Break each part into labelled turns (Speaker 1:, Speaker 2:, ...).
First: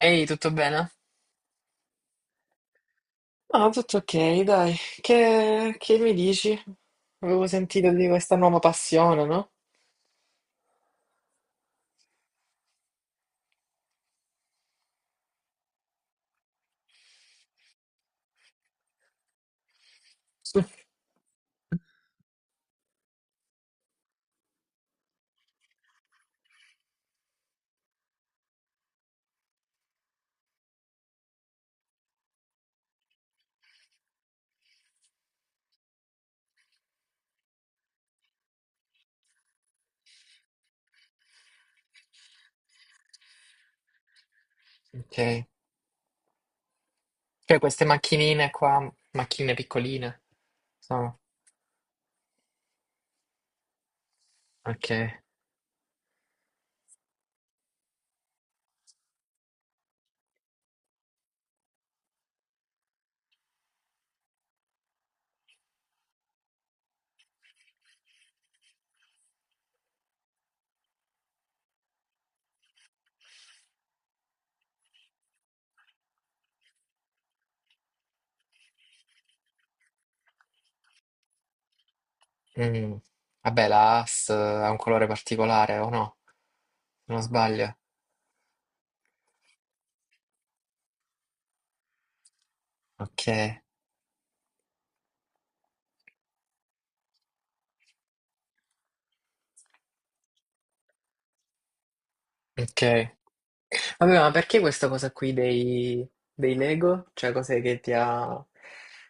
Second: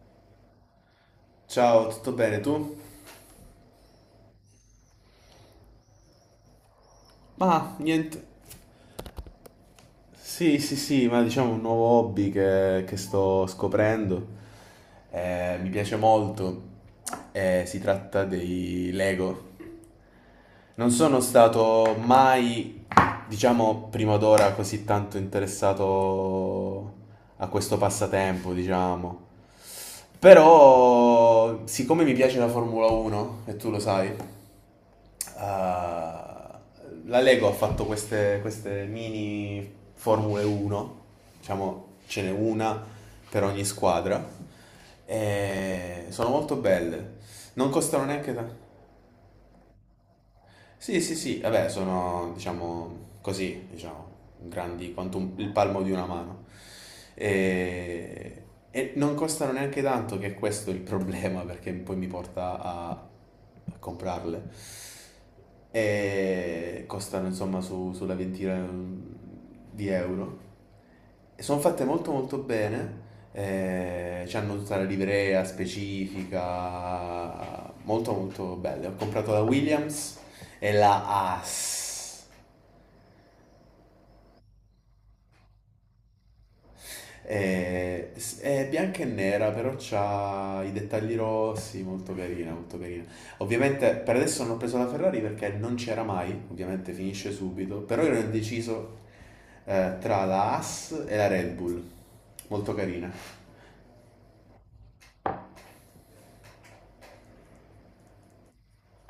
Speaker 1: Ehi, tutto bene?
Speaker 2: Ciao, tutto bene tu?
Speaker 1: Ah, tutto ok, dai. Che mi dici? Avevo
Speaker 2: Ma
Speaker 1: sentito di
Speaker 2: niente.
Speaker 1: questa nuova passione, no?
Speaker 2: Sì, sì, sì, ma diciamo un nuovo hobby che sto scoprendo. Mi piace molto. Si tratta dei Lego. Non sono stato mai, diciamo, prima d'ora così tanto interessato a questo passatempo, diciamo. Però, siccome mi piace la Formula 1, e tu lo sai. Ah, la Lego ha fatto queste mini Formule 1, diciamo ce n'è una per ogni squadra,
Speaker 1: Ok.
Speaker 2: e sono molto belle,
Speaker 1: Cioè,
Speaker 2: non
Speaker 1: queste
Speaker 2: costano neanche
Speaker 1: macchinine
Speaker 2: tanto.
Speaker 1: qua, macchine piccoline,
Speaker 2: Sì, sì,
Speaker 1: sono...
Speaker 2: sì, vabbè, sono, diciamo, così, diciamo,
Speaker 1: Ok.
Speaker 2: grandi quanto il palmo di una mano. E, e non costano neanche tanto, che è questo il problema, perché poi mi porta a comprarle. E costano, insomma, sulla ventina di euro. Sono fatte molto molto bene, hanno tutta la livrea specifica, molto molto belle. Ho comprato la Williams e la Haas.
Speaker 1: Mm. Vabbè, la AS ha un colore particolare, o no? Se non sbaglio.
Speaker 2: È bianca e nera, però ha i dettagli rossi, molto carina, molto carina.
Speaker 1: Ok.
Speaker 2: Ovviamente per adesso non ho preso la Ferrari perché non c'era mai, ovviamente finisce subito, però io ero indeciso tra la Haas e la Red Bull, molto
Speaker 1: Ok.
Speaker 2: carina.
Speaker 1: Vabbè, ma perché questa cosa qui dei Lego? Cioè, cos'è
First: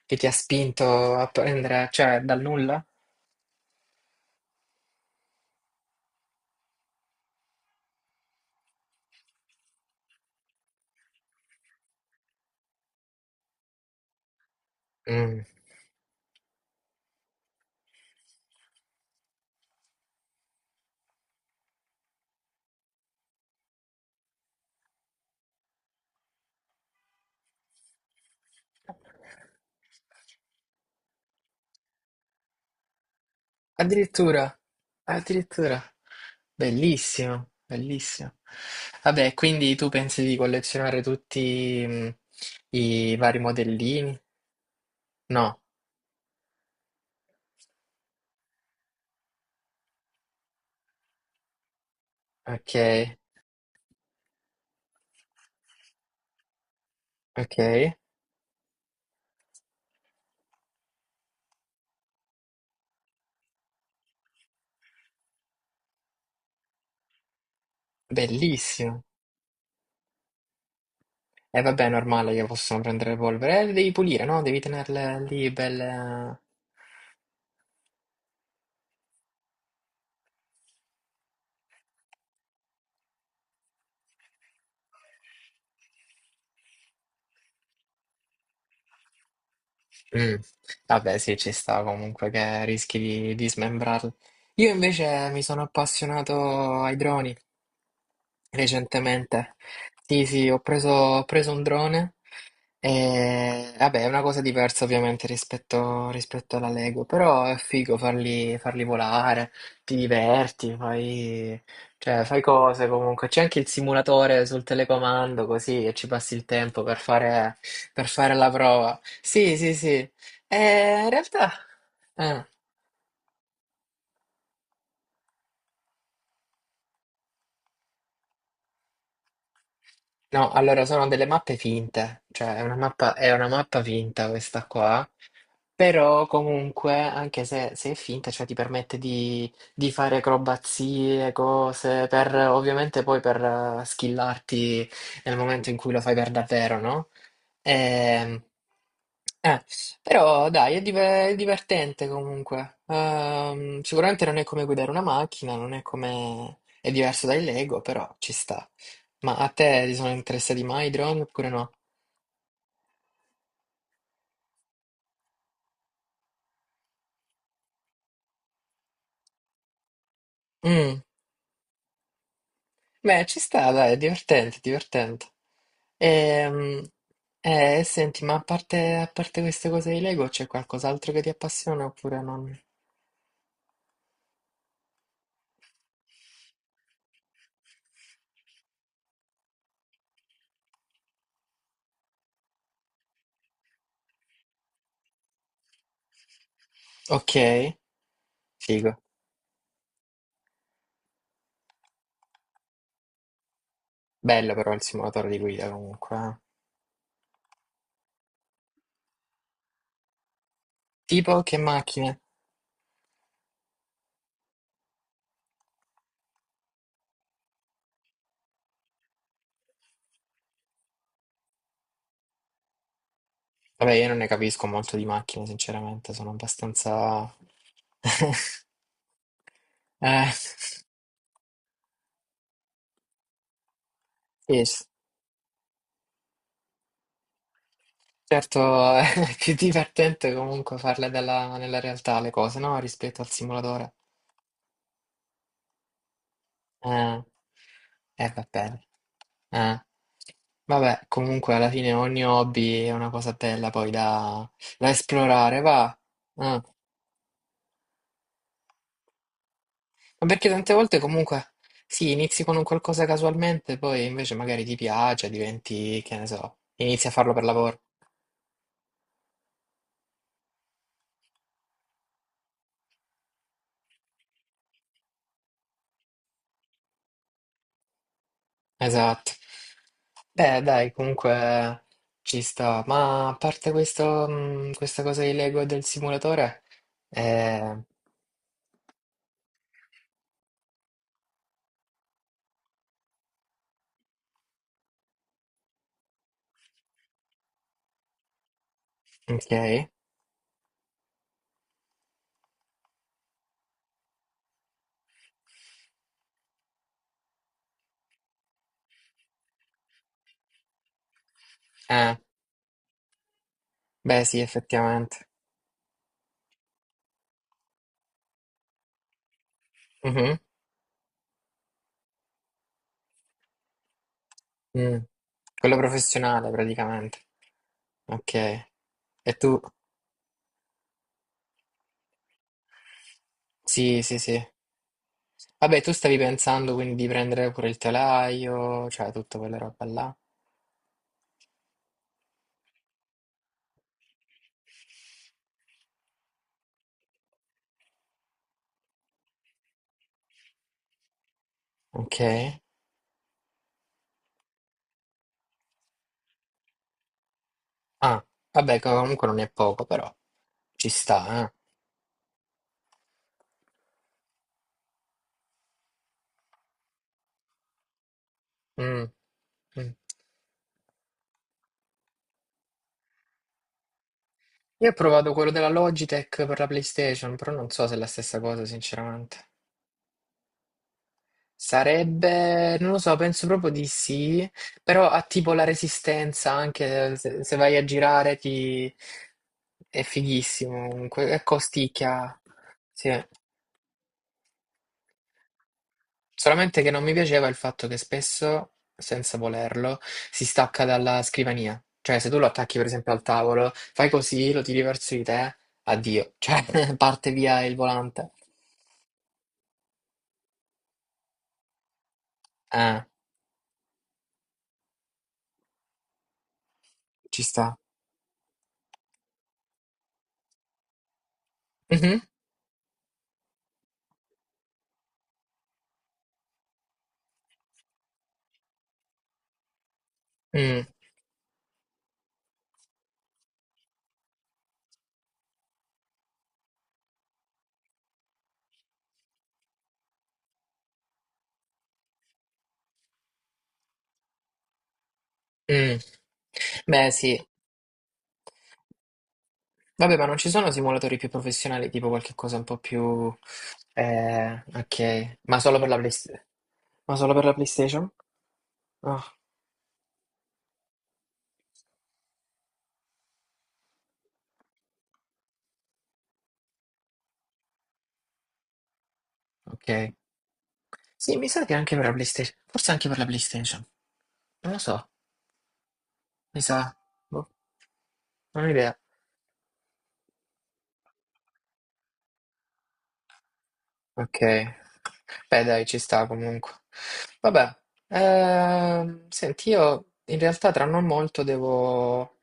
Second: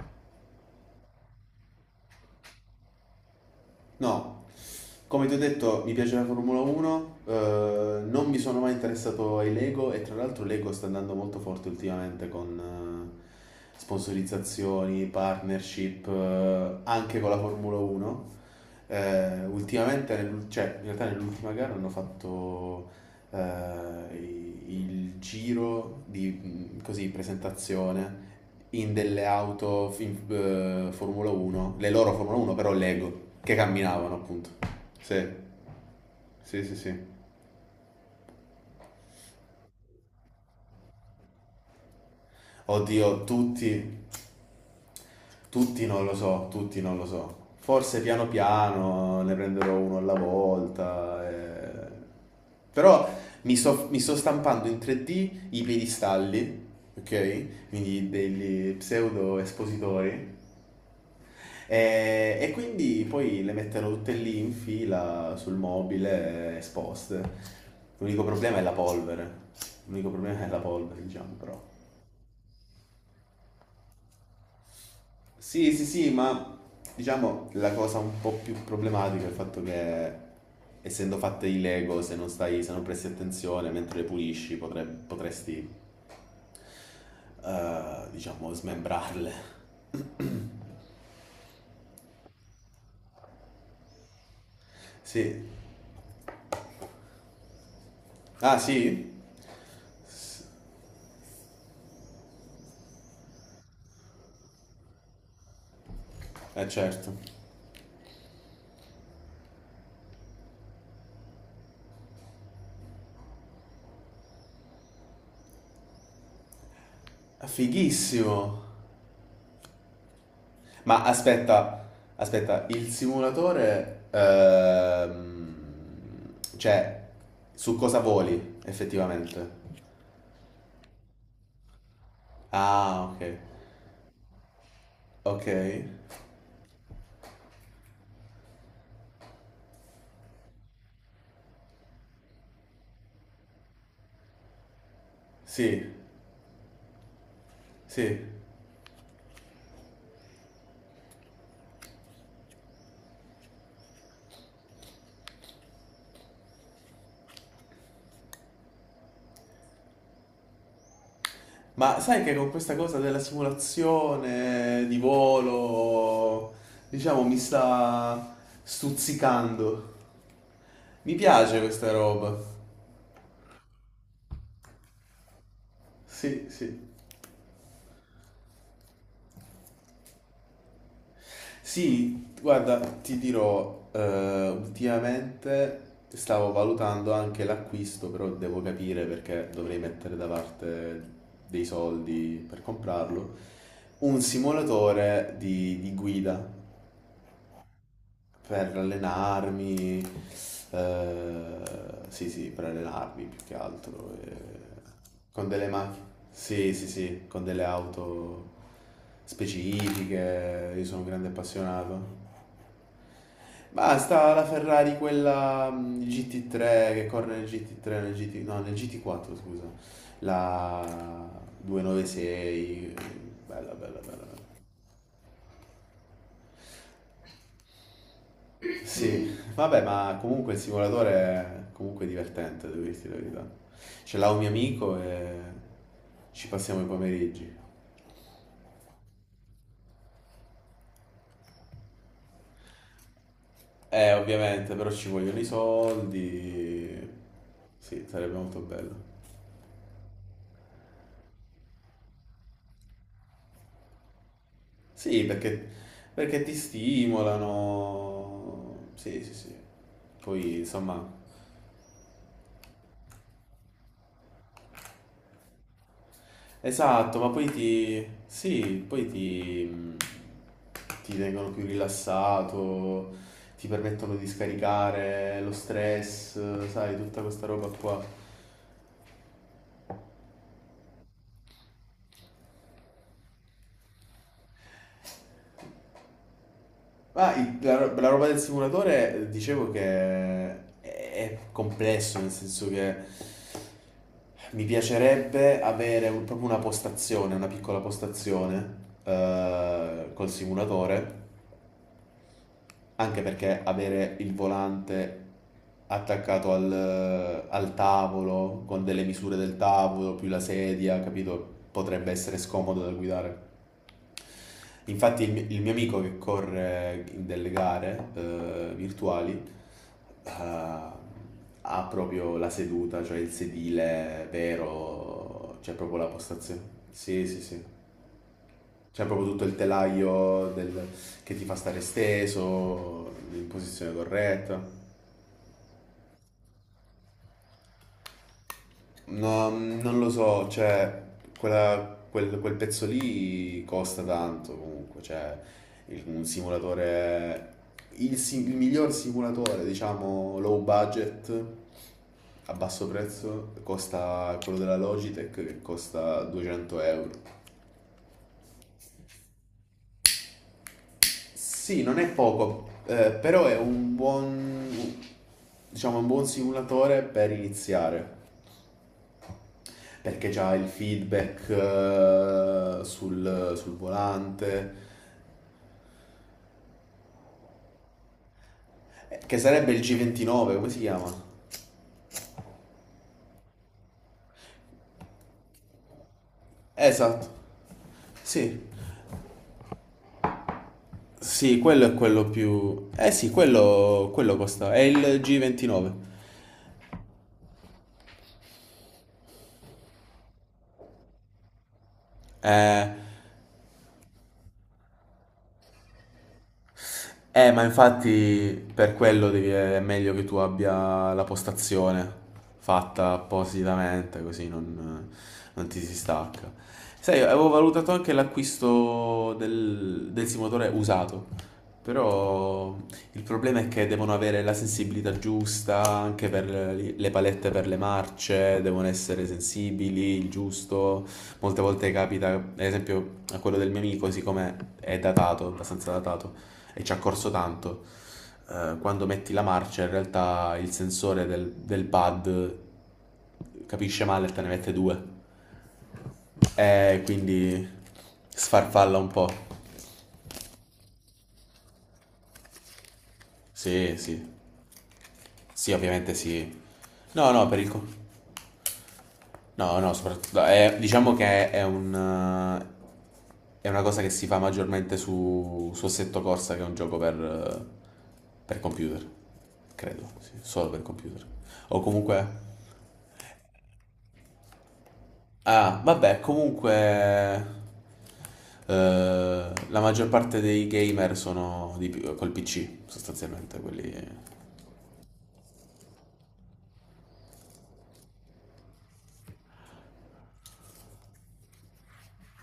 Speaker 1: che ti ha spinto a prendere, cioè, dal nulla?
Speaker 2: No, come ti ho detto, mi piace la Formula 1, non mi sono mai interessato ai Lego e tra l'altro Lego sta andando molto forte ultimamente con sponsorizzazioni,
Speaker 1: Mm.
Speaker 2: partnership, anche con la Formula 1. Ultimamente, cioè, in realtà nell'ultima gara hanno fatto il giro di così, presentazione in delle auto in, Formula 1, le loro Formula 1 però Lego, che camminavano appunto.
Speaker 1: Addirittura,
Speaker 2: Sì,
Speaker 1: addirittura.
Speaker 2: sì, sì, sì.
Speaker 1: Bellissimo, bellissimo. Vabbè, quindi tu pensi di collezionare tutti i
Speaker 2: Oddio,
Speaker 1: vari
Speaker 2: tutti,
Speaker 1: modellini? No,
Speaker 2: tutti non lo so, tutti non lo so. Forse piano piano ne prenderò uno alla volta.
Speaker 1: ok,
Speaker 2: Però mi sto stampando in 3D i piedistalli, ok?
Speaker 1: ok.
Speaker 2: Quindi degli pseudo espositori. E quindi poi le metterò tutte lì in fila sul mobile, esposte. L'unico problema è la
Speaker 1: Bellissimo.
Speaker 2: polvere. L'unico problema è la polvere, diciamo,
Speaker 1: E
Speaker 2: però.
Speaker 1: vabbè, è normale che possono prendere polvere. Le devi pulire, no? Devi tenerle lì
Speaker 2: Sì, sì, sì,
Speaker 1: belle.
Speaker 2: ma diciamo la cosa un po' più problematica è il fatto che essendo fatte di Lego, se non presti attenzione mentre le pulisci, potresti, diciamo, smembrarle.
Speaker 1: Mm. Vabbè, sì, ci sta comunque che rischi di smembrarlo. Io invece mi
Speaker 2: Sì.
Speaker 1: sono appassionato ai droni
Speaker 2: Ah, sì?
Speaker 1: recentemente. Sì, sì, ho preso un drone e, vabbè, è una cosa diversa ovviamente rispetto, rispetto
Speaker 2: Eh
Speaker 1: alla Lego,
Speaker 2: certo.
Speaker 1: però è figo farli, farli volare, ti diverti, fai, cioè, fai cose comunque. C'è anche il simulatore sul telecomando così e ci passi il tempo per fare la
Speaker 2: Fighissimo.
Speaker 1: prova. Sì, sì, sì. E
Speaker 2: Ma
Speaker 1: in realtà...
Speaker 2: aspetta,
Speaker 1: eh,
Speaker 2: aspetta, il simulatore, cioè, su cosa voli effettivamente?
Speaker 1: no, allora sono delle mappe finte, cioè
Speaker 2: Ah, ok,
Speaker 1: è una mappa finta questa qua.
Speaker 2: ok,
Speaker 1: Però comunque, anche se, se è finta, cioè ti permette di fare acrobazie, cose, per ovviamente poi per skillarti nel momento in cui
Speaker 2: sì,
Speaker 1: lo fai per davvero, no?
Speaker 2: sì.
Speaker 1: Ehm, eh, però dai, è, è divertente comunque. Sicuramente non è come guidare una macchina, non è come... è diverso dai Lego, però ci sta. Ma a te ti sono interessati mai i drone oppure no?
Speaker 2: Ma sai che con questa cosa della simulazione di volo, diciamo, mi sta stuzzicando.
Speaker 1: Mm.
Speaker 2: Mi piace questa roba.
Speaker 1: Beh, ci sta, dai, è divertente, è divertente.
Speaker 2: Sì,
Speaker 1: Ehm,
Speaker 2: sì.
Speaker 1: senti, ma a parte queste cose di Lego, c'è qualcos'altro che ti appassiona oppure
Speaker 2: Sì,
Speaker 1: non?
Speaker 2: guarda, ti dirò, ultimamente stavo valutando anche l'acquisto, però devo capire perché dovrei mettere da parte dei soldi per comprarlo, un simulatore di guida
Speaker 1: Ok,
Speaker 2: per
Speaker 1: figo.
Speaker 2: allenarmi, eh, sì sì, per allenarmi più che altro,
Speaker 1: Bello però il simulatore di
Speaker 2: con delle
Speaker 1: guida
Speaker 2: macchine,
Speaker 1: comunque. Eh.
Speaker 2: sì sì sì, con delle auto specifiche, io sono un grande
Speaker 1: Tipo che macchine?
Speaker 2: appassionato. Basta la Ferrari, quella GT3 che corre nel GT3, nel GT, no, nel GT4, scusa. La 296, bella,
Speaker 1: Vabbè,
Speaker 2: bella,
Speaker 1: io
Speaker 2: bella,
Speaker 1: non ne
Speaker 2: bella.
Speaker 1: capisco molto di macchine, sinceramente, sono abbastanza...
Speaker 2: Sì, vabbè, ma
Speaker 1: Eh,
Speaker 2: comunque il simulatore è comunque divertente, devo dirti la verità. Ce l'ha un mio
Speaker 1: sì, s-
Speaker 2: amico e ci passiamo i pomeriggi.
Speaker 1: certo, è più divertente comunque farle nella realtà le cose, no? Rispetto al simulatore.
Speaker 2: Ovviamente, però ci vogliono i soldi.
Speaker 1: Ah,
Speaker 2: Sì, sarebbe
Speaker 1: va
Speaker 2: molto
Speaker 1: bene.
Speaker 2: bello.
Speaker 1: Ah. Vabbè, comunque alla fine ogni hobby è una cosa bella poi da, da
Speaker 2: Sì,
Speaker 1: esplorare,
Speaker 2: perché,
Speaker 1: va.
Speaker 2: perché ti
Speaker 1: Ah,
Speaker 2: stimolano. Sì, sì, sì.
Speaker 1: ma perché
Speaker 2: Poi,
Speaker 1: tante volte
Speaker 2: insomma,
Speaker 1: comunque sì, inizi con un qualcosa casualmente, poi invece magari ti piace, diventi, che ne so, inizi a
Speaker 2: esatto,
Speaker 1: farlo per lavoro.
Speaker 2: sì, ti tengono più rilassato, ti permettono di scaricare lo stress, sai, tutta questa roba qua.
Speaker 1: Esatto. Beh, dai, comunque ci sta. Ma a parte questo, questa cosa di Lego e del simulatore,
Speaker 2: Ah,
Speaker 1: eh,
Speaker 2: la roba del simulatore, dicevo che è complesso, nel senso che mi piacerebbe avere proprio una postazione, una piccola postazione
Speaker 1: ok.
Speaker 2: col simulatore, anche perché avere il volante attaccato al tavolo, con delle misure del tavolo, più la sedia, capito? Potrebbe
Speaker 1: Eh,
Speaker 2: essere scomodo da guidare.
Speaker 1: beh, sì,
Speaker 2: Infatti
Speaker 1: effettivamente.
Speaker 2: il mio amico che corre in delle gare virtuali,
Speaker 1: Mhm.
Speaker 2: ha proprio la seduta, cioè il sedile
Speaker 1: Mm.
Speaker 2: vero, c'è
Speaker 1: Quello
Speaker 2: proprio la
Speaker 1: professionale,
Speaker 2: postazione.
Speaker 1: praticamente.
Speaker 2: Sì, sì, sì.
Speaker 1: Ok.
Speaker 2: C'è proprio
Speaker 1: E
Speaker 2: tutto il
Speaker 1: tu?
Speaker 2: telaio che ti fa stare steso, in posizione
Speaker 1: Sì, sì, sì.
Speaker 2: corretta.
Speaker 1: Vabbè, tu stavi pensando quindi di prendere pure il telaio, cioè tutta
Speaker 2: No,
Speaker 1: quella roba
Speaker 2: non lo
Speaker 1: là.
Speaker 2: so, cioè, quel pezzo lì costa tanto comunque, cioè, un simulatore, il miglior simulatore, diciamo, low budget,
Speaker 1: Ok.
Speaker 2: a basso prezzo, costa quello della Logitech che costa 200 euro.
Speaker 1: Ah, vabbè, comunque non è poco, però ci sta,
Speaker 2: Sì, non è poco, però è un buon, diciamo, un buon simulatore per iniziare.
Speaker 1: eh. Mm, mm.
Speaker 2: Perché c'ha il feedback sul volante,
Speaker 1: Io ho provato quello della Logitech per la PlayStation, però non so se è la stessa cosa,
Speaker 2: che
Speaker 1: sinceramente.
Speaker 2: sarebbe il G29, come si chiama?
Speaker 1: Sarebbe, non lo so, penso proprio di sì, però ha tipo la resistenza, anche
Speaker 2: Esatto,
Speaker 1: se, se vai a girare
Speaker 2: sì,
Speaker 1: ti... è fighissimo, comunque, è
Speaker 2: sì, quello è quello
Speaker 1: costicchia,
Speaker 2: più...
Speaker 1: sì.
Speaker 2: eh sì, quello costa, è il G29.
Speaker 1: Solamente che non mi piaceva il fatto che spesso, senza volerlo, si stacca dalla scrivania. Cioè, se tu lo attacchi per
Speaker 2: Eh,
Speaker 1: esempio al tavolo, fai così, lo tiri verso di te, addio, cioè parte
Speaker 2: Ma
Speaker 1: via il volante.
Speaker 2: infatti per quello è meglio che tu abbia la postazione
Speaker 1: Ah,
Speaker 2: fatta appositamente, così non ti si stacca. Sai,
Speaker 1: ci
Speaker 2: avevo
Speaker 1: sta.
Speaker 2: valutato anche l'acquisto del simulatore usato,
Speaker 1: Mhm,
Speaker 2: però il problema è che devono avere la sensibilità giusta anche per le palette per le marce, devono essere sensibili, il
Speaker 1: mm,
Speaker 2: giusto. Molte volte capita, ad esempio, a quello del mio amico, siccome è datato, abbastanza datato e ci ha corso tanto. Quando metti la marcia, in realtà il sensore del pad capisce male e te ne mette due.
Speaker 1: mm.
Speaker 2: E
Speaker 1: Beh, sì.
Speaker 2: quindi sfarfalla un po'.
Speaker 1: Vabbè, ma non ci sono simulatori più professionali, tipo qualche cosa un po' più...
Speaker 2: Sì, sì.
Speaker 1: Ok. Ma
Speaker 2: Sì,
Speaker 1: solo per la
Speaker 2: ovviamente
Speaker 1: PlayStation?
Speaker 2: sì.
Speaker 1: Ma
Speaker 2: No,
Speaker 1: solo per
Speaker 2: no,
Speaker 1: la
Speaker 2: per il... co-
Speaker 1: PlayStation? Ah,
Speaker 2: No, no, soprattutto, diciamo che è è una cosa che si fa maggiormente su Assetto Corsa, che è un gioco per computer,
Speaker 1: ok.
Speaker 2: credo, sì, solo per computer.
Speaker 1: Sì, mi sa che
Speaker 2: O
Speaker 1: anche per la
Speaker 2: comunque
Speaker 1: PlayStation. Forse anche per la PlayStation. Non lo so,
Speaker 2: Ah, vabbè,
Speaker 1: mi sa.
Speaker 2: comunque
Speaker 1: Boh, non ho idea.
Speaker 2: la maggior parte dei gamer sono col PC, sostanzialmente, quelli...
Speaker 1: Ok. Beh, dai, ci sta comunque. Vabbè, senti, io in realtà tra non molto devo,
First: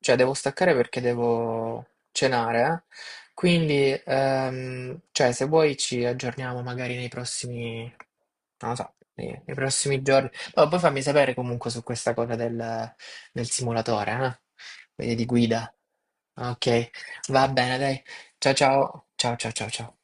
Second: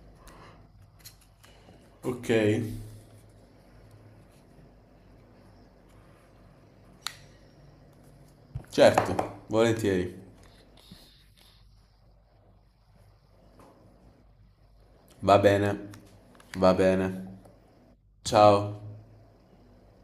Speaker 1: cioè devo staccare perché devo
Speaker 2: Ok.
Speaker 1: cenare, eh. Quindi, cioè, se vuoi ci aggiorniamo magari nei prossimi, non lo so, nei,
Speaker 2: Certo,
Speaker 1: nei prossimi
Speaker 2: volentieri.
Speaker 1: giorni. Ma poi fammi sapere comunque su questa cosa del, del simulatore, eh? Quindi di
Speaker 2: Va bene,
Speaker 1: guida.
Speaker 2: va
Speaker 1: Ok,
Speaker 2: bene.
Speaker 1: va bene, dai. Ciao
Speaker 2: Ciao.
Speaker 1: ciao, ciao ciao ciao ciao.